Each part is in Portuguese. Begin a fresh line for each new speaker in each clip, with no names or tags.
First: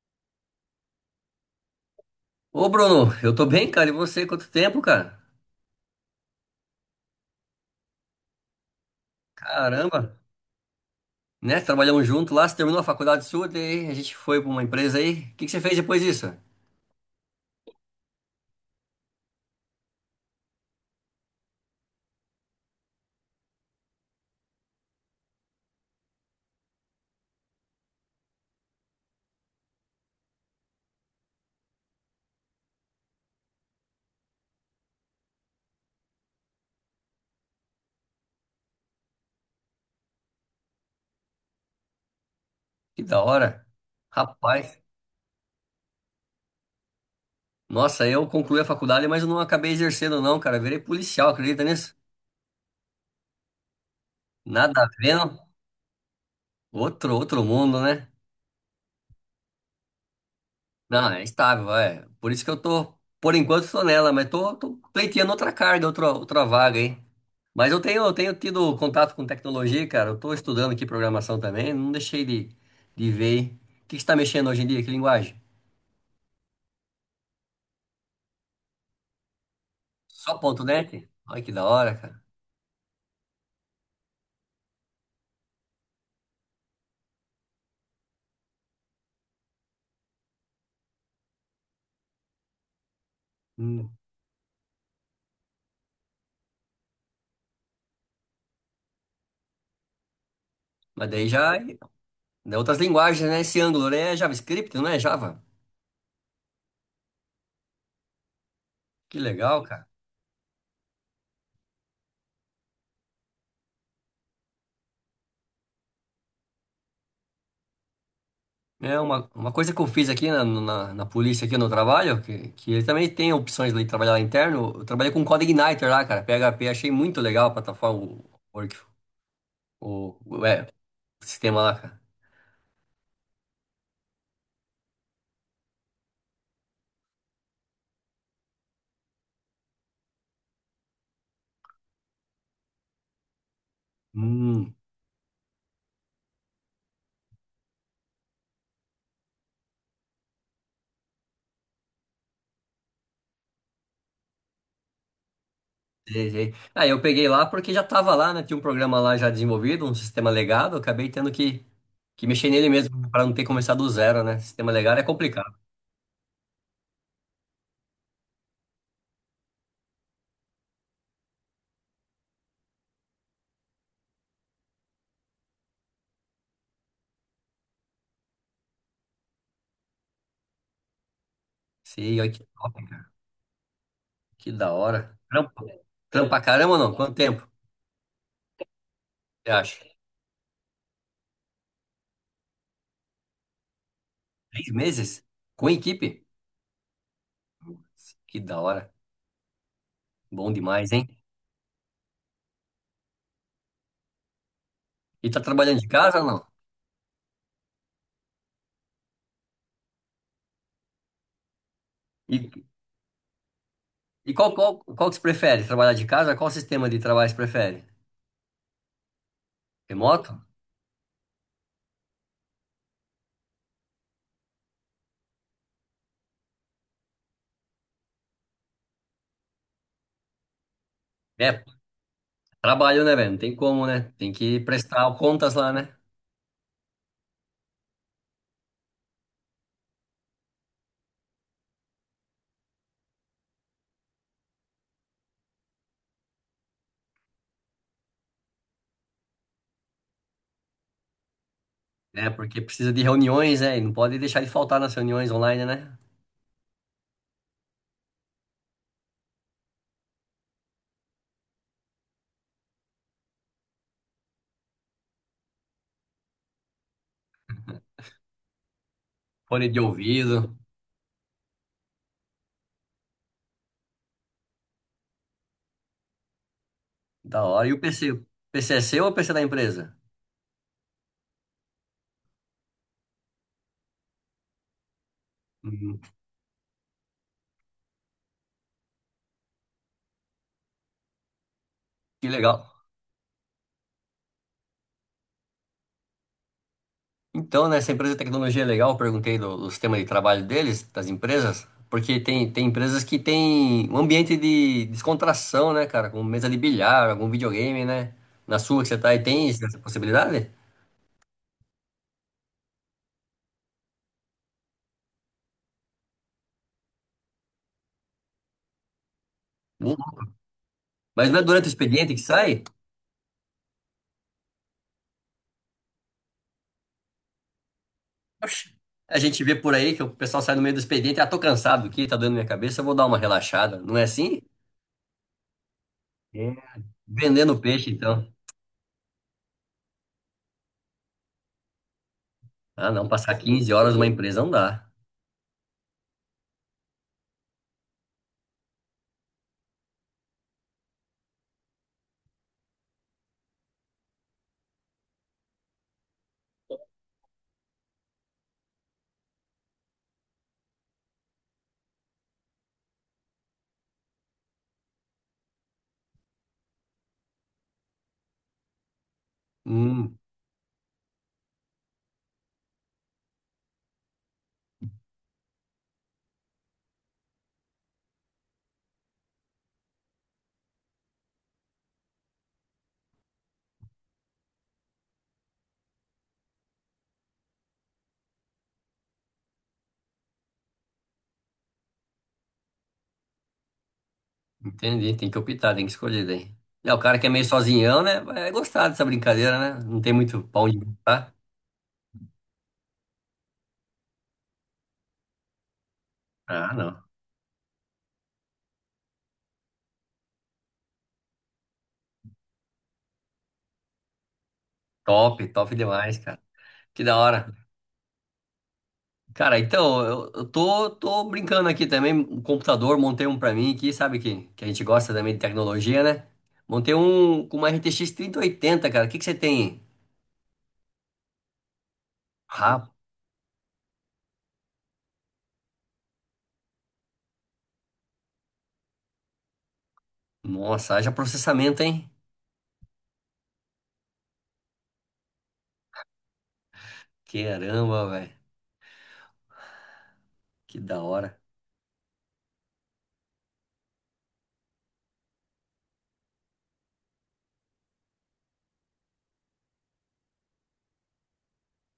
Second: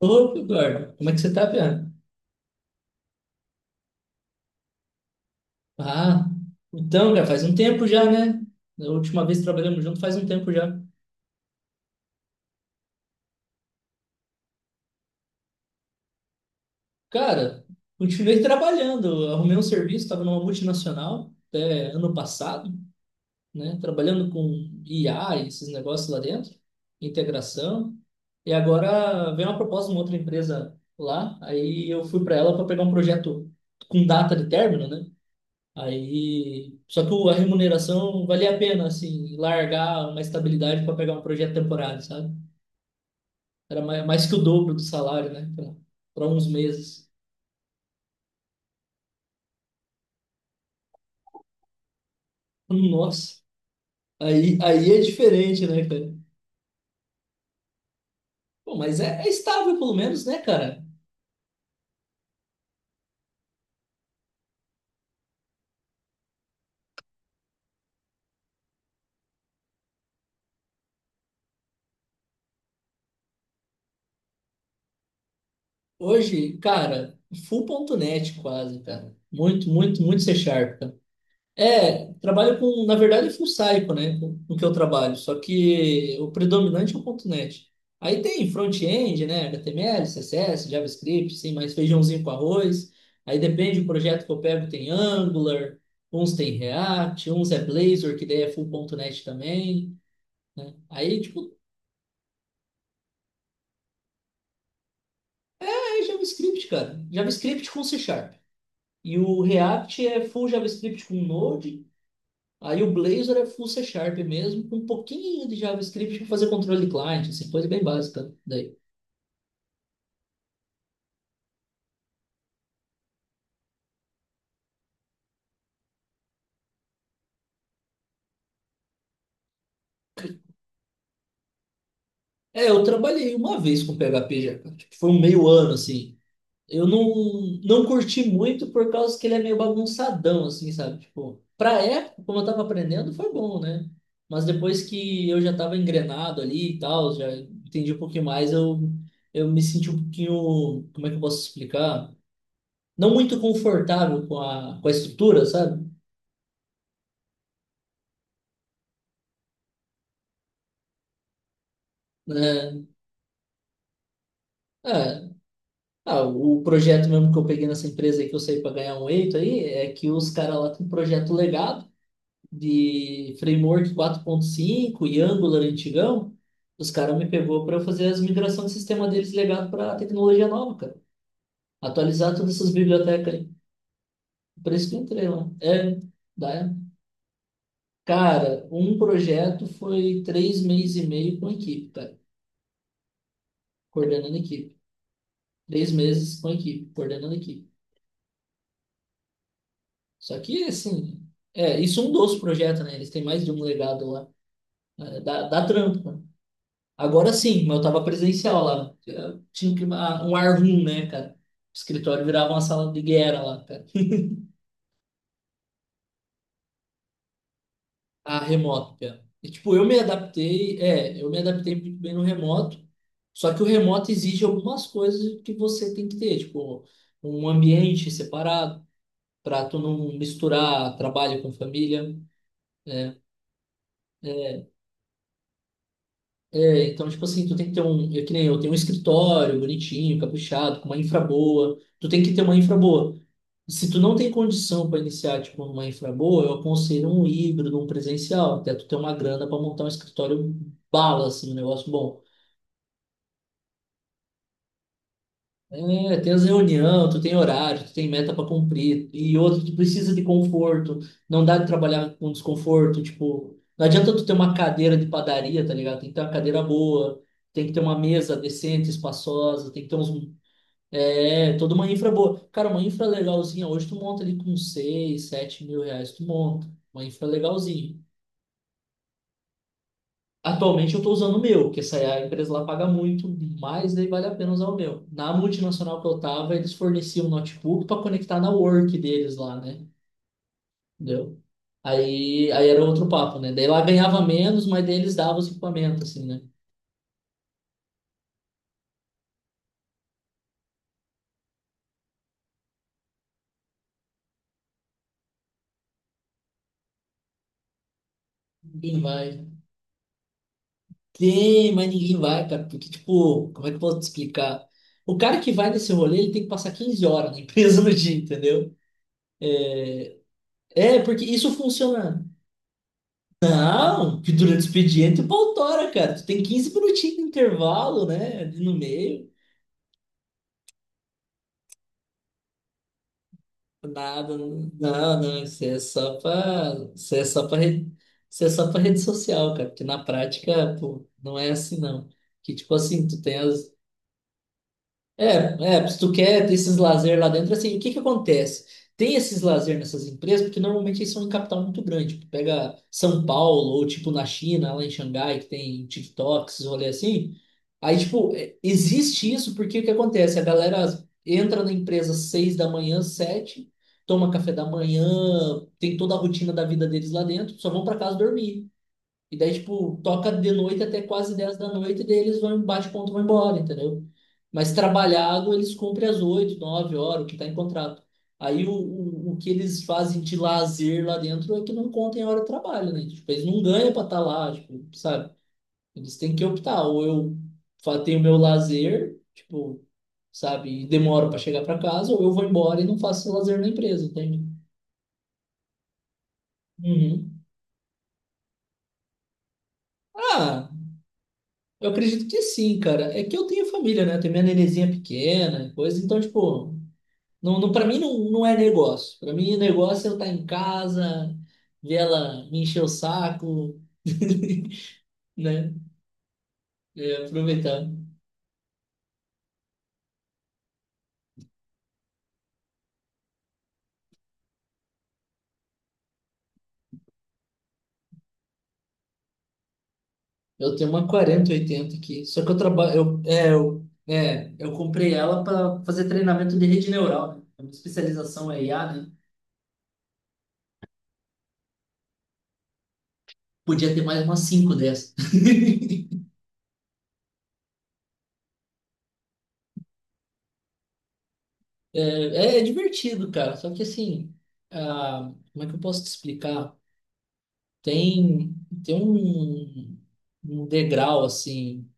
Opa, Eduardo, como é que você tá, Piá?
Ô, Bruno, eu tô bem, cara. E você? Quanto tempo, cara?
Ah, então, cara, faz um tempo já, né? Da última vez que trabalhamos junto
Caramba,
faz um tempo já.
né? Trabalhamos junto lá, você terminou a faculdade sua, daí a gente foi pra uma empresa aí. O que que você fez depois disso?
Cara, continuei trabalhando, eu arrumei um serviço, estava numa multinacional até ano passado, né? Trabalhando com IA e esses negócios lá dentro, integração. E agora veio uma proposta de uma outra empresa lá, aí eu fui para ela para pegar um projeto com data de término, né? Aí, só que a remuneração valia a pena, assim, largar uma estabilidade para pegar um projeto temporário, sabe?
Que da hora.
Era mais que o dobro do
Rapaz,
salário, né? Para uns meses.
nossa, eu concluí a faculdade, mas eu não acabei exercendo, não, cara. Eu virei policial, acredita nisso?
Nossa,
Nada a
aí é
ver, não?
diferente, né, cara?
Outro mundo, né?
Pô, mas é estável, pelo menos, né, cara?
Não, é estável, é. Por isso que eu tô, por enquanto, tô nela, mas tô pleiteando outra carga, outra vaga aí. Mas eu tenho tido contato com tecnologia, cara. Eu estou estudando aqui programação também, não deixei de ver. O que você está mexendo hoje em dia? Que linguagem?
Hoje, cara, full ponto net quase, cara. Muito C
Só ponto
Sharp.
.NET? Olha que da hora,
É,
cara.
trabalho com, na verdade, é full cycle, né? Com o que eu trabalho, só que o predominante é o ponto .NET. Aí tem front-end, né? HTML, CSS, JavaScript, sim, mais feijãozinho com arroz. Aí depende do
Hum.
projeto que eu pego, tem Angular, uns tem React, uns é Blazor, que daí é full ponto .NET também, né?
Mas
Aí,
daí
tipo,
já. Daí outras linguagens, né? Esse Angular é JavaScript, não é Java?
é JavaScript, cara. JavaScript com C Sharp. E
Que
o
legal, cara.
React é full JavaScript com Node. Aí o Blazor é full C Sharp mesmo, com um pouquinho de JavaScript para fazer controle de client, assim, coisa bem básica daí.
É uma coisa que eu fiz aqui na polícia, aqui no trabalho, que ele também tem opções de trabalhar lá interno. Eu trabalhei com Code Igniter lá, cara. PHP, achei muito legal a plataforma, o, work- o, é, o sistema lá, cara.
É, eu trabalhei uma vez com PHP já, cara. Tipo, foi um meio ano, assim. Eu não, não curti muito por causa que ele é meio bagunçadão, assim, sabe? Tipo, pra época, como eu tava aprendendo, foi bom, né? Mas
Hum,
depois que eu já tava engrenado ali e tal, já entendi um pouquinho mais, eu me senti um pouquinho, como é que eu posso explicar? Não muito confortável com com a estrutura, sabe?
Sei, sei. Ah, eu peguei lá porque já tava lá, né? Tinha um programa lá já desenvolvido, um sistema legado. Eu acabei tendo que mexer nele
É,
mesmo, para não ter começado do zero, né? Sistema legado é
É,
complicado.
o projeto mesmo que eu peguei nessa empresa aí que eu saí para ganhar um eito aí é que os caras lá têm um projeto legado de framework 4.5 e Angular antigão. Os caras me pegou para eu fazer as migrações de sistema deles legado para a tecnologia nova, cara.
Sim, olha
Atualizar
que
todas essas
top, cara.
bibliotecas aí.
Que
Por
da
isso que eu
hora.
entrei lá.
Trampa, trampa
Dá.
caramba ou
É.
não? Quanto tempo
Cara, um
você
projeto
acha?
foi três meses e meio com a equipe, cara. Coordenando a
Três
equipe.
meses? Com
Três
equipe?
meses com a equipe, coordenando a equipe.
Que da hora.
Só
Bom
que,
demais, hein?
assim, é, isso é um dos projetos, né? Eles têm mais de um legado lá. É,
E tá
Dá
trabalhando de
trampo,
casa
né?
ou não?
Agora sim, mas eu tava presencial lá. Eu tinha que, ah, um ar room, né, cara? O escritório virava uma
E,
sala de guerra lá, cara.
e qual que você prefere? Trabalhar de casa? Qual sistema de trabalho você prefere?
A remoto, cara. E, tipo,
Remoto?
eu me adaptei muito bem no remoto. Só que o remoto exige algumas coisas que você tem que ter, tipo, um ambiente separado, para tu não misturar trabalho com
É,
família.
trabalho, né, velho? Não tem como, né? Tem que prestar contas lá, né?
É, então, tipo assim, tu tem que ter um, que nem eu, tenho um escritório bonitinho, caprichado, com uma infra boa. Tu tem que ter uma infra boa. Se tu não tem condição para iniciar, tipo, uma infra boa, eu aconselho um híbrido, um presencial, até tu ter uma grana para montar um escritório bala, assim, um negócio bom.
É, porque precisa de reuniões, né? E não pode deixar de faltar nas reuniões online, né?
É, tem as reunião, tu tem horário, tu tem meta para cumprir. E outro, tu precisa de conforto. Não dá de trabalhar com desconforto. Tipo, não adianta tu ter uma cadeira de padaria, tá ligado? Tem que ter uma cadeira boa, tem que ter uma mesa decente,
Fone
espaçosa,
de
tem que ter uns.
ouvido,
É, toda uma infra boa. Cara, uma infra legalzinha, hoje tu monta ali com 6 7 mil reais, tu monta. Uma infra
da hora. E o
legalzinha.
PC? O PC é seu ou o PC da empresa?
Atualmente eu estou usando o meu, porque essa é a empresa lá paga muito, mas daí vale a pena usar o meu. Na multinacional
Hum,
que eu estava, eles forneciam um notebook para conectar na work deles lá, né? Entendeu?
que legal.
Aí era outro papo, né? Daí lá ganhava menos, mas daí eles davam os equipamentos, assim, né?
Então, né, essa empresa de tecnologia é legal, eu perguntei do sistema de trabalho deles, das empresas, porque tem empresas que tem um ambiente de descontração, né, cara? Com mesa de bilhar, algum videogame, né? Na sua que você
Ninguém
tá aí,
vai.
tem essa possibilidade?
Tem, mas ninguém vai, cara. Porque, tipo, como é que eu posso te explicar? O cara que vai nesse rolê, ele tem que passar 15 horas na empresa no dia, entendeu?
Não.
É, porque
Mas não é
isso
durante o expediente que
funciona.
sai?
Não, que durante o expediente o pau tora, cara. Tu tem 15 minutinhos de intervalo, né? Ali no
Oxe, a
meio.
gente vê por aí que o pessoal sai no meio do expediente, ah, tô cansado aqui, tá doendo minha cabeça, eu vou dar uma relaxada. Não é
Nada,
assim?
não, não, não, isso é só
É.
pra,
Vendendo peixe, então.
isso é só pra rede social, cara. Porque na prática, pô, não é assim, não. Que tipo
Ah,
assim,
não,
tu
passar
tem as,
15 horas numa empresa não dá.
É, é, se tu quer ter esses lazer lá dentro, assim, o que que acontece? Tem esses lazer nessas empresas, porque normalmente eles são em capital muito grande. Tu pega São Paulo, ou tipo na China, lá em Xangai, que tem TikToks, rolê assim. Aí, tipo, é, existe isso porque o que acontece? A galera entra na empresa às 6 da manhã, 7, toma café da manhã, tem toda a rotina da vida deles lá dentro, só vão pra casa dormir. E daí, tipo,
Hum,
toca de noite até quase 10 da noite, e daí eles vão, bate ponto, e vão embora, entendeu? Mas trabalhado, eles cumprem às 8 9 horas, o que tá em contrato. Aí o que eles fazem de lazer lá dentro é que não contem a hora de trabalho, né? Tipo, eles não ganham pra estar lá, tipo, sabe? Eles têm que optar, ou tenho meu lazer, tipo, sabe, e demoro pra chegar pra casa, ou eu vou embora e não faço lazer na empresa, entende?
entendi, tem que optar, tem que escolher daí. É, o cara que é
Uhum.
meio sozinhão, né, vai gostar dessa brincadeira, né? Não tem muito
Ah,
pão de tá?
eu acredito que sim, cara. É que eu tenho família, né? Eu tenho minha nenenzinha pequena, coisa. Então,
Ah,
tipo,
não.
não, para mim não, não é negócio. Para mim, negócio é eu estar em casa, ver ela me encher o saco,
Top,
né?
top demais, cara. Que da
É,
hora.
aproveitar.
Cara, então, eu tô brincando aqui também. Um computador, montei um pra mim aqui, sabe que a gente gosta também de tecnologia, né? Montei um com uma RTX 80, cara. O que que você tem?
Eu tenho uma 4080 aqui. Só que eu
Ah,
trabalho. Eu comprei ela para fazer treinamento de rede neural, né? A minha especialização é IA, né?
nossa, haja processamento, hein?
Podia ter mais umas cinco dessas.
Caramba, velho. Que da hora.
É divertido, cara. Só que assim, ah, como é que eu posso te explicar? Tem, tem um, um degrau assim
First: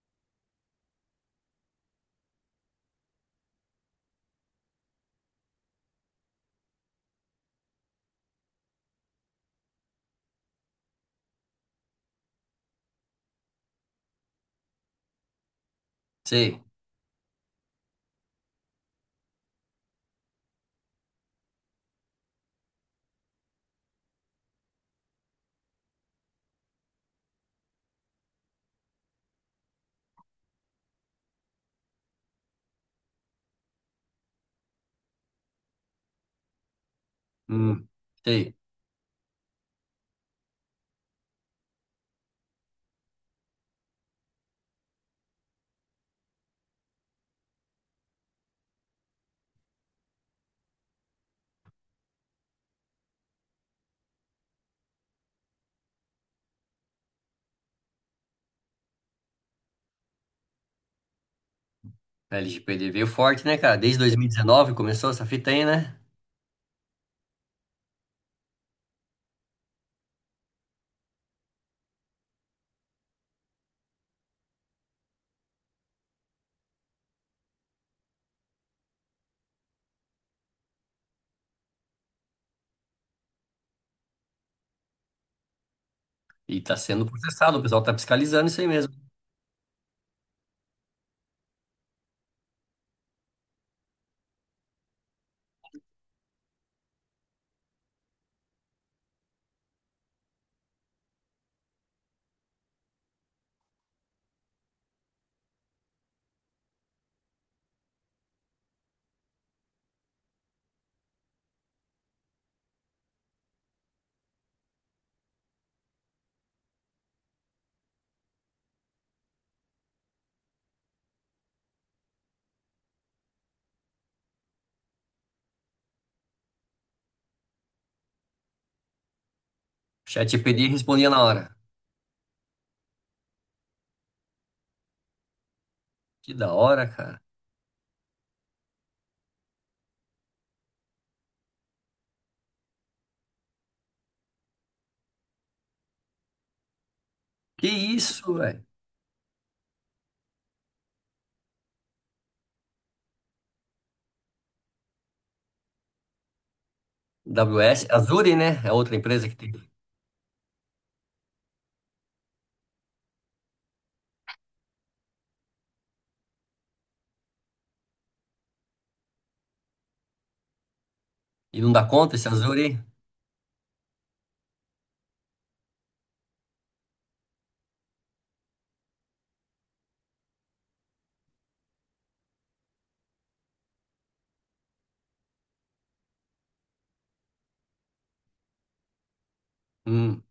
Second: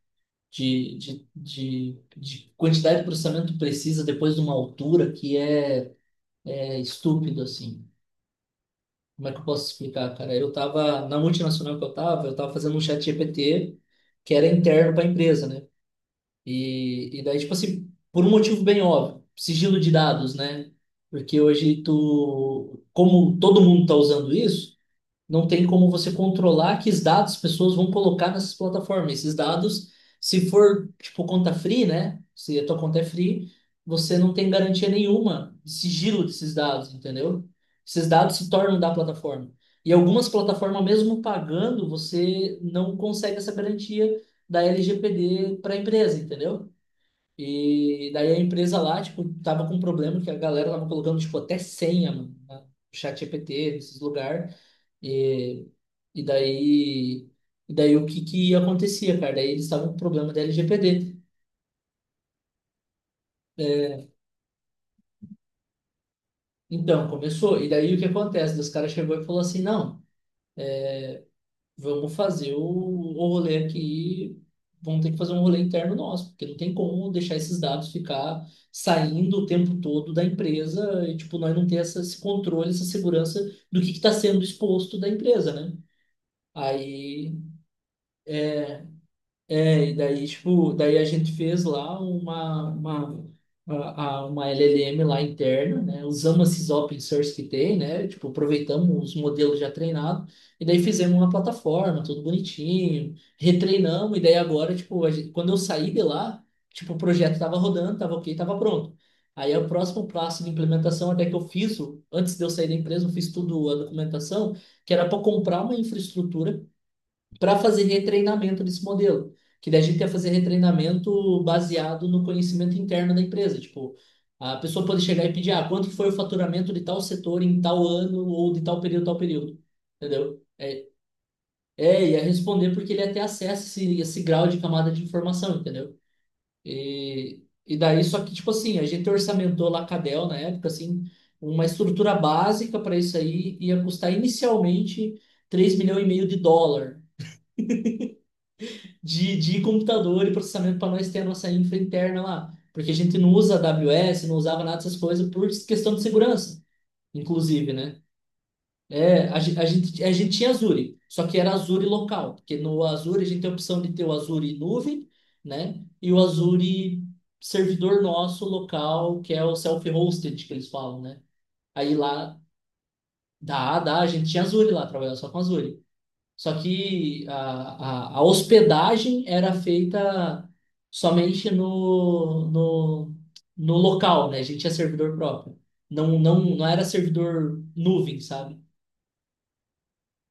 de, de quantidade de processamento que precisa depois de uma altura que é, é estúpido, assim. Como é que eu posso te explicar, cara? Na multinacional que eu tava fazendo um chat GPT que era interno para a empresa, né?
Sei.
E daí, tipo assim, por um motivo bem óbvio, sigilo de dados, né? Porque hoje tu, como todo mundo tá usando isso, não tem como você controlar que os dados as pessoas vão colocar nessas plataformas. Esses dados, se for, tipo, conta free, né? Se a tua conta é free, você não tem garantia nenhuma de sigilo desses dados, entendeu?
Hum,
Esses dados se
sei.
tornam da plataforma. E algumas plataformas, mesmo pagando, você não consegue essa garantia da LGPD para a empresa, entendeu? E daí a empresa lá, tipo, tava com um problema que a galera tava colocando, tipo, até senha, mano, no chat GPT, nesses lugares. E, e daí, e daí o que que acontecia, cara? Daí eles estavam com problema da LGPD.
A LGPD veio forte, né, cara? Desde 2019 começou essa fita aí, né?
Então, começou. E daí o que acontece? Os caras chegou e falou assim, não, vamos fazer o rolê aqui, vamos ter que fazer um rolê interno nosso, porque não tem como deixar esses dados ficar saindo o tempo todo da empresa e, tipo, nós não ter essa, esse controle, essa segurança do que está sendo exposto da empresa, né?
E tá sendo
Aí
processado, o pessoal tá fiscalizando isso aí mesmo.
é, e daí, tipo, daí a gente fez lá uma LLM lá interna, né? Usamos esses open source que tem, né? Tipo, aproveitamos os modelos já treinados e daí fizemos uma plataforma, tudo bonitinho, retreinamos e daí agora, tipo, quando eu saí de lá, tipo, o projeto tava rodando, tava ok, tava pronto. Aí o próximo passo de implementação, até que eu fiz, antes de eu sair da empresa, eu fiz tudo a documentação, que era para comprar uma infraestrutura para fazer retreinamento desse modelo. Que daí a gente ia fazer retreinamento baseado no conhecimento interno da empresa. Tipo, a pessoa pode chegar e pedir, ah, quanto que foi o faturamento de tal setor em tal ano ou de tal período, tal período.
O
Entendeu?
ChatGPT respondia na hora.
É, ia responder porque ele ia ter acesso a esse grau de camada de informação, entendeu?
Que da hora, cara.
Só que, tipo assim, a gente orçamentou lá a Cadel na época, assim, uma estrutura básica para isso aí ia custar inicialmente US$ 3,5 milhões
Que isso,
de computador e processamento para nós ter a nossa infra interna lá. Porque a gente não usa AWS, não usava nada dessas coisas por questão de segurança, inclusive,
AWS,
né?
Azure, né? É outra empresa
É,
que
a,
tem.
gen- a gente, a gente tinha Azure, só que era Azure local, porque no Azure a gente tem a opção de ter o Azure nuvem, né? E o Azure servidor nosso local, que é o self-hosted que eles falam, né?
E não dá
Aí
conta esse
lá,
Azure.
dá, a gente tinha Azure lá, trabalhava só com Azure. Só que a hospedagem era feita somente no local, né? A gente tinha servidor próprio. Não, não, não era servidor nuvem, sabe?
Hum.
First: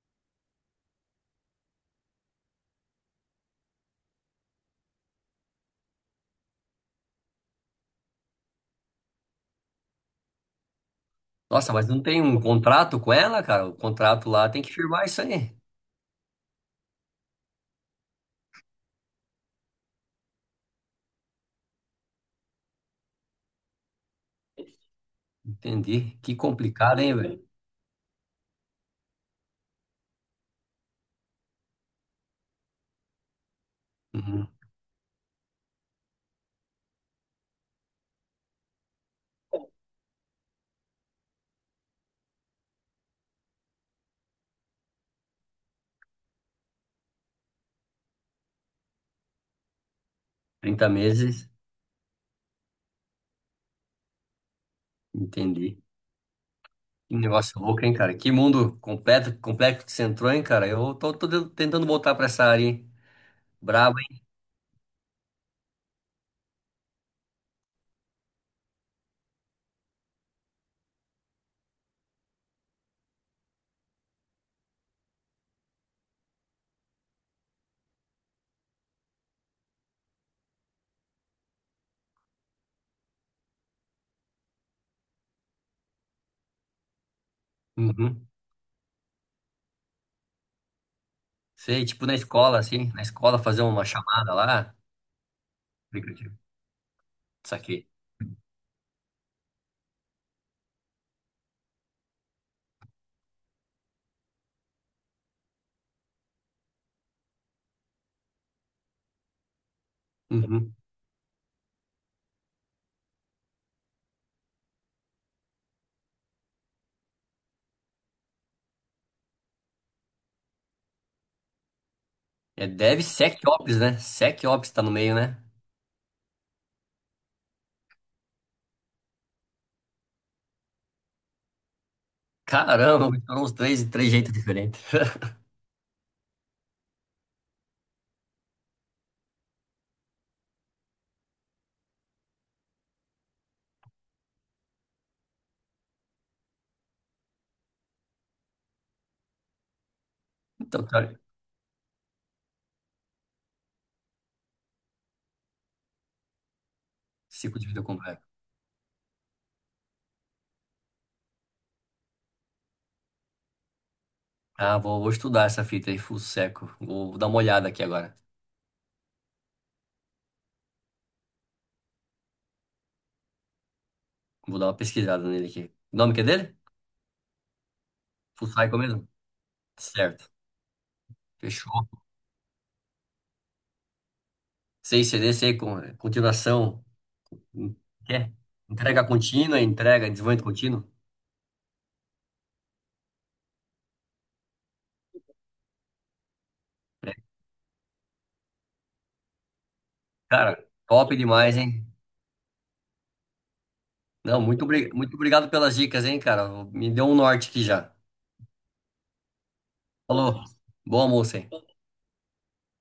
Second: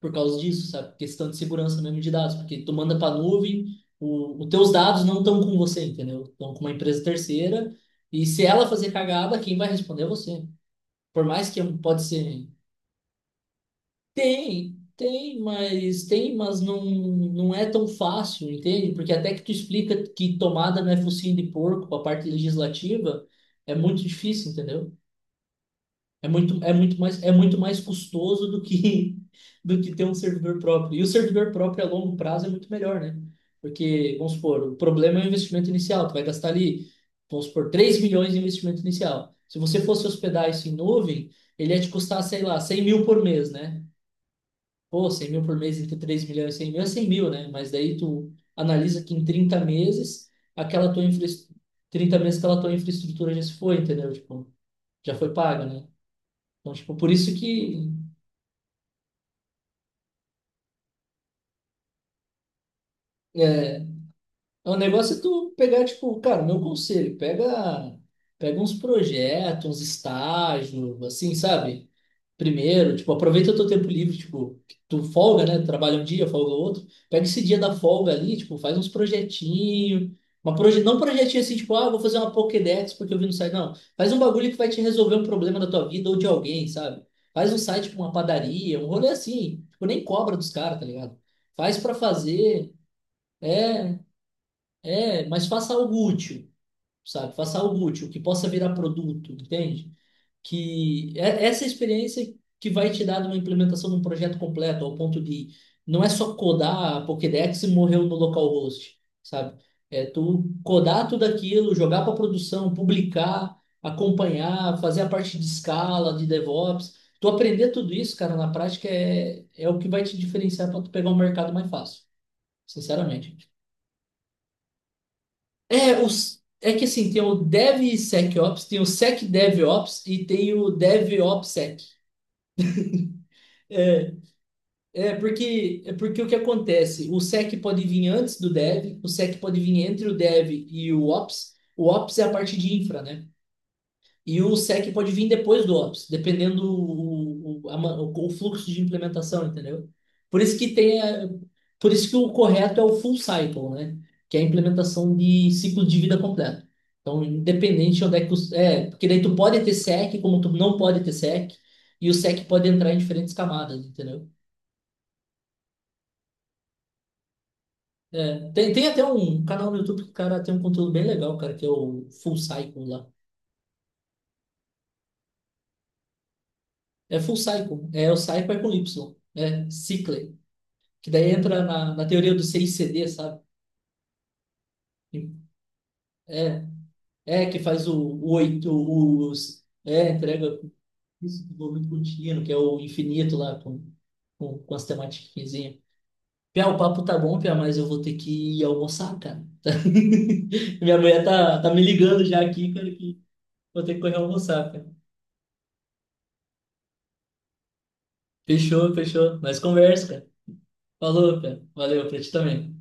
Por causa disso, sabe? Questão de segurança mesmo de dados, porque tu manda para nuvem, os teus dados não estão com você, entendeu? Estão com uma empresa terceira, e se ela fazer cagada, quem vai responder é você. Por mais que
Nossa, mas
pode
não tem um
ser.
contrato com ela, cara? O contrato lá tem que
Tem,
firmar isso aí.
tem, mas não, não é tão fácil, entende? Porque até que tu explica que tomada não é focinho de porco, a parte legislativa, é muito difícil, entendeu?
Entendi.
É
Que
muito,
complicado, hein,
é
velho?
muito mais custoso do que do que ter um servidor próprio. E o servidor próprio a longo prazo é muito melhor, né? Porque, vamos
Uhum.
supor, o problema é o investimento inicial, tu vai gastar ali, vamos supor, 3 milhões de investimento inicial. Se você fosse hospedar isso em nuvem, ele ia te custar, sei lá, 100 mil por mês, né? Pô, 100 mil por mês entre 3 milhões e 100 mil é 100 mil, né? Mas daí tu analisa que em 30 meses,
30
aquela tua infra...
meses.
30 meses aquela tua infraestrutura já se foi, entendeu? Tipo, já foi paga,
Entendi.
né? Então, tipo, por
Que
isso
negócio louco,
que
hein, cara? Que mundo completo, complexo que você entrou, hein, cara? Eu tô tentando voltar pra essa área, hein?
é,
Brabo, hein?
o negócio é tu pegar, tipo, cara, meu conselho, pega, pega uns projetos, uns estágios, assim, sabe? Primeiro, tipo, aproveita o teu tempo livre, tipo, que tu folga, né? Trabalha um dia, folga outro. Pega esse dia da folga ali, tipo, faz uns projetinhos. Uma proje... Não um projetinho assim, tipo, ah, vou fazer uma Pokédex porque eu vi no site. Não, faz um bagulho que vai te resolver um problema da tua vida ou de alguém, sabe? Faz um site com uma
Uhum.
padaria, um rolê assim. Tipo, nem cobra dos caras, tá ligado? Faz
Sei,
pra
tipo na escola,
fazer,
assim. Na escola fazer uma
é,
chamada lá.
é, mas faça algo
Aplicativo.
útil, sabe? Faça algo
Saquei.
útil, que possa virar produto, entende? Que é essa experiência que vai te dar de uma implementação de um projeto completo, ao ponto de não é só codar a Pokédex e morreu no localhost, sabe? É tu
Uhum.
codar tudo aquilo, jogar para produção, publicar, acompanhar, fazer a parte de escala, de DevOps. Tu aprender tudo isso, cara, na prática é, é o que vai te diferenciar para tu pegar um mercado mais fácil,
É
sinceramente.
DevSecOps, né? SecOps tá no meio, né?
É, os, é que assim, tem o DevSecOps, tem o SecDevOps e tem o DevOpsSec.
Caramba, foram uns três de três jeitos diferentes.
É porque o que acontece? O SEC pode vir antes do dev, o SEC pode vir entre o dev e o ops. O ops é a parte de infra, né? E o SEC pode vir depois do ops, dependendo o fluxo de implementação, entendeu? Por isso que
Então,
tem
cara,
a- por isso que o correto é o full cycle, né? Que é a implementação de ciclo de vida completo. Então,
ciclo de vida
independente de onde
completo.
é que os, é, porque daí tu pode ter SEC, como tu não pode ter SEC, e o SEC pode entrar em diferentes camadas, entendeu?
Ah, vou estudar essa fita aí, Full Seco. Vou dar uma olhada aqui agora.
É, tem, tem até um canal no YouTube que o cara tem um conteúdo bem legal, cara, que é o Full Cycle lá.
Vou dar uma pesquisada nele aqui. O nome que é dele?
É Full Cycle, é o
Full
Cycle é com
Cycle mesmo?
Y, é
Certo.
Cycle, que daí entra
Fechou.
na teoria do CICD, sabe?
Sem CD, sem
É,
continuação.
é que
Hum,
faz
É.
o oito,
Entrega contínua,
os, é,
entrega, desenvolvimento
entrega
contínuo.
isso do movimento contínuo, que é o infinito lá com as tematiquinhas. Pia, o papo
É.
tá bom, Pia, mas eu vou ter que ir almoçar, cara.
Cara,
Minha
top
mulher
demais,
tá, tá me
hein?
ligando já aqui, cara, que vou ter que correr
Não,
almoçar, cara.
muito obrigado pelas dicas, hein, cara. Me deu um norte aqui já.
Fechou, fechou. Nós conversa, cara.
Falou. Boa almoço,
Falou,
hein?
cara. Valeu, pra ti também.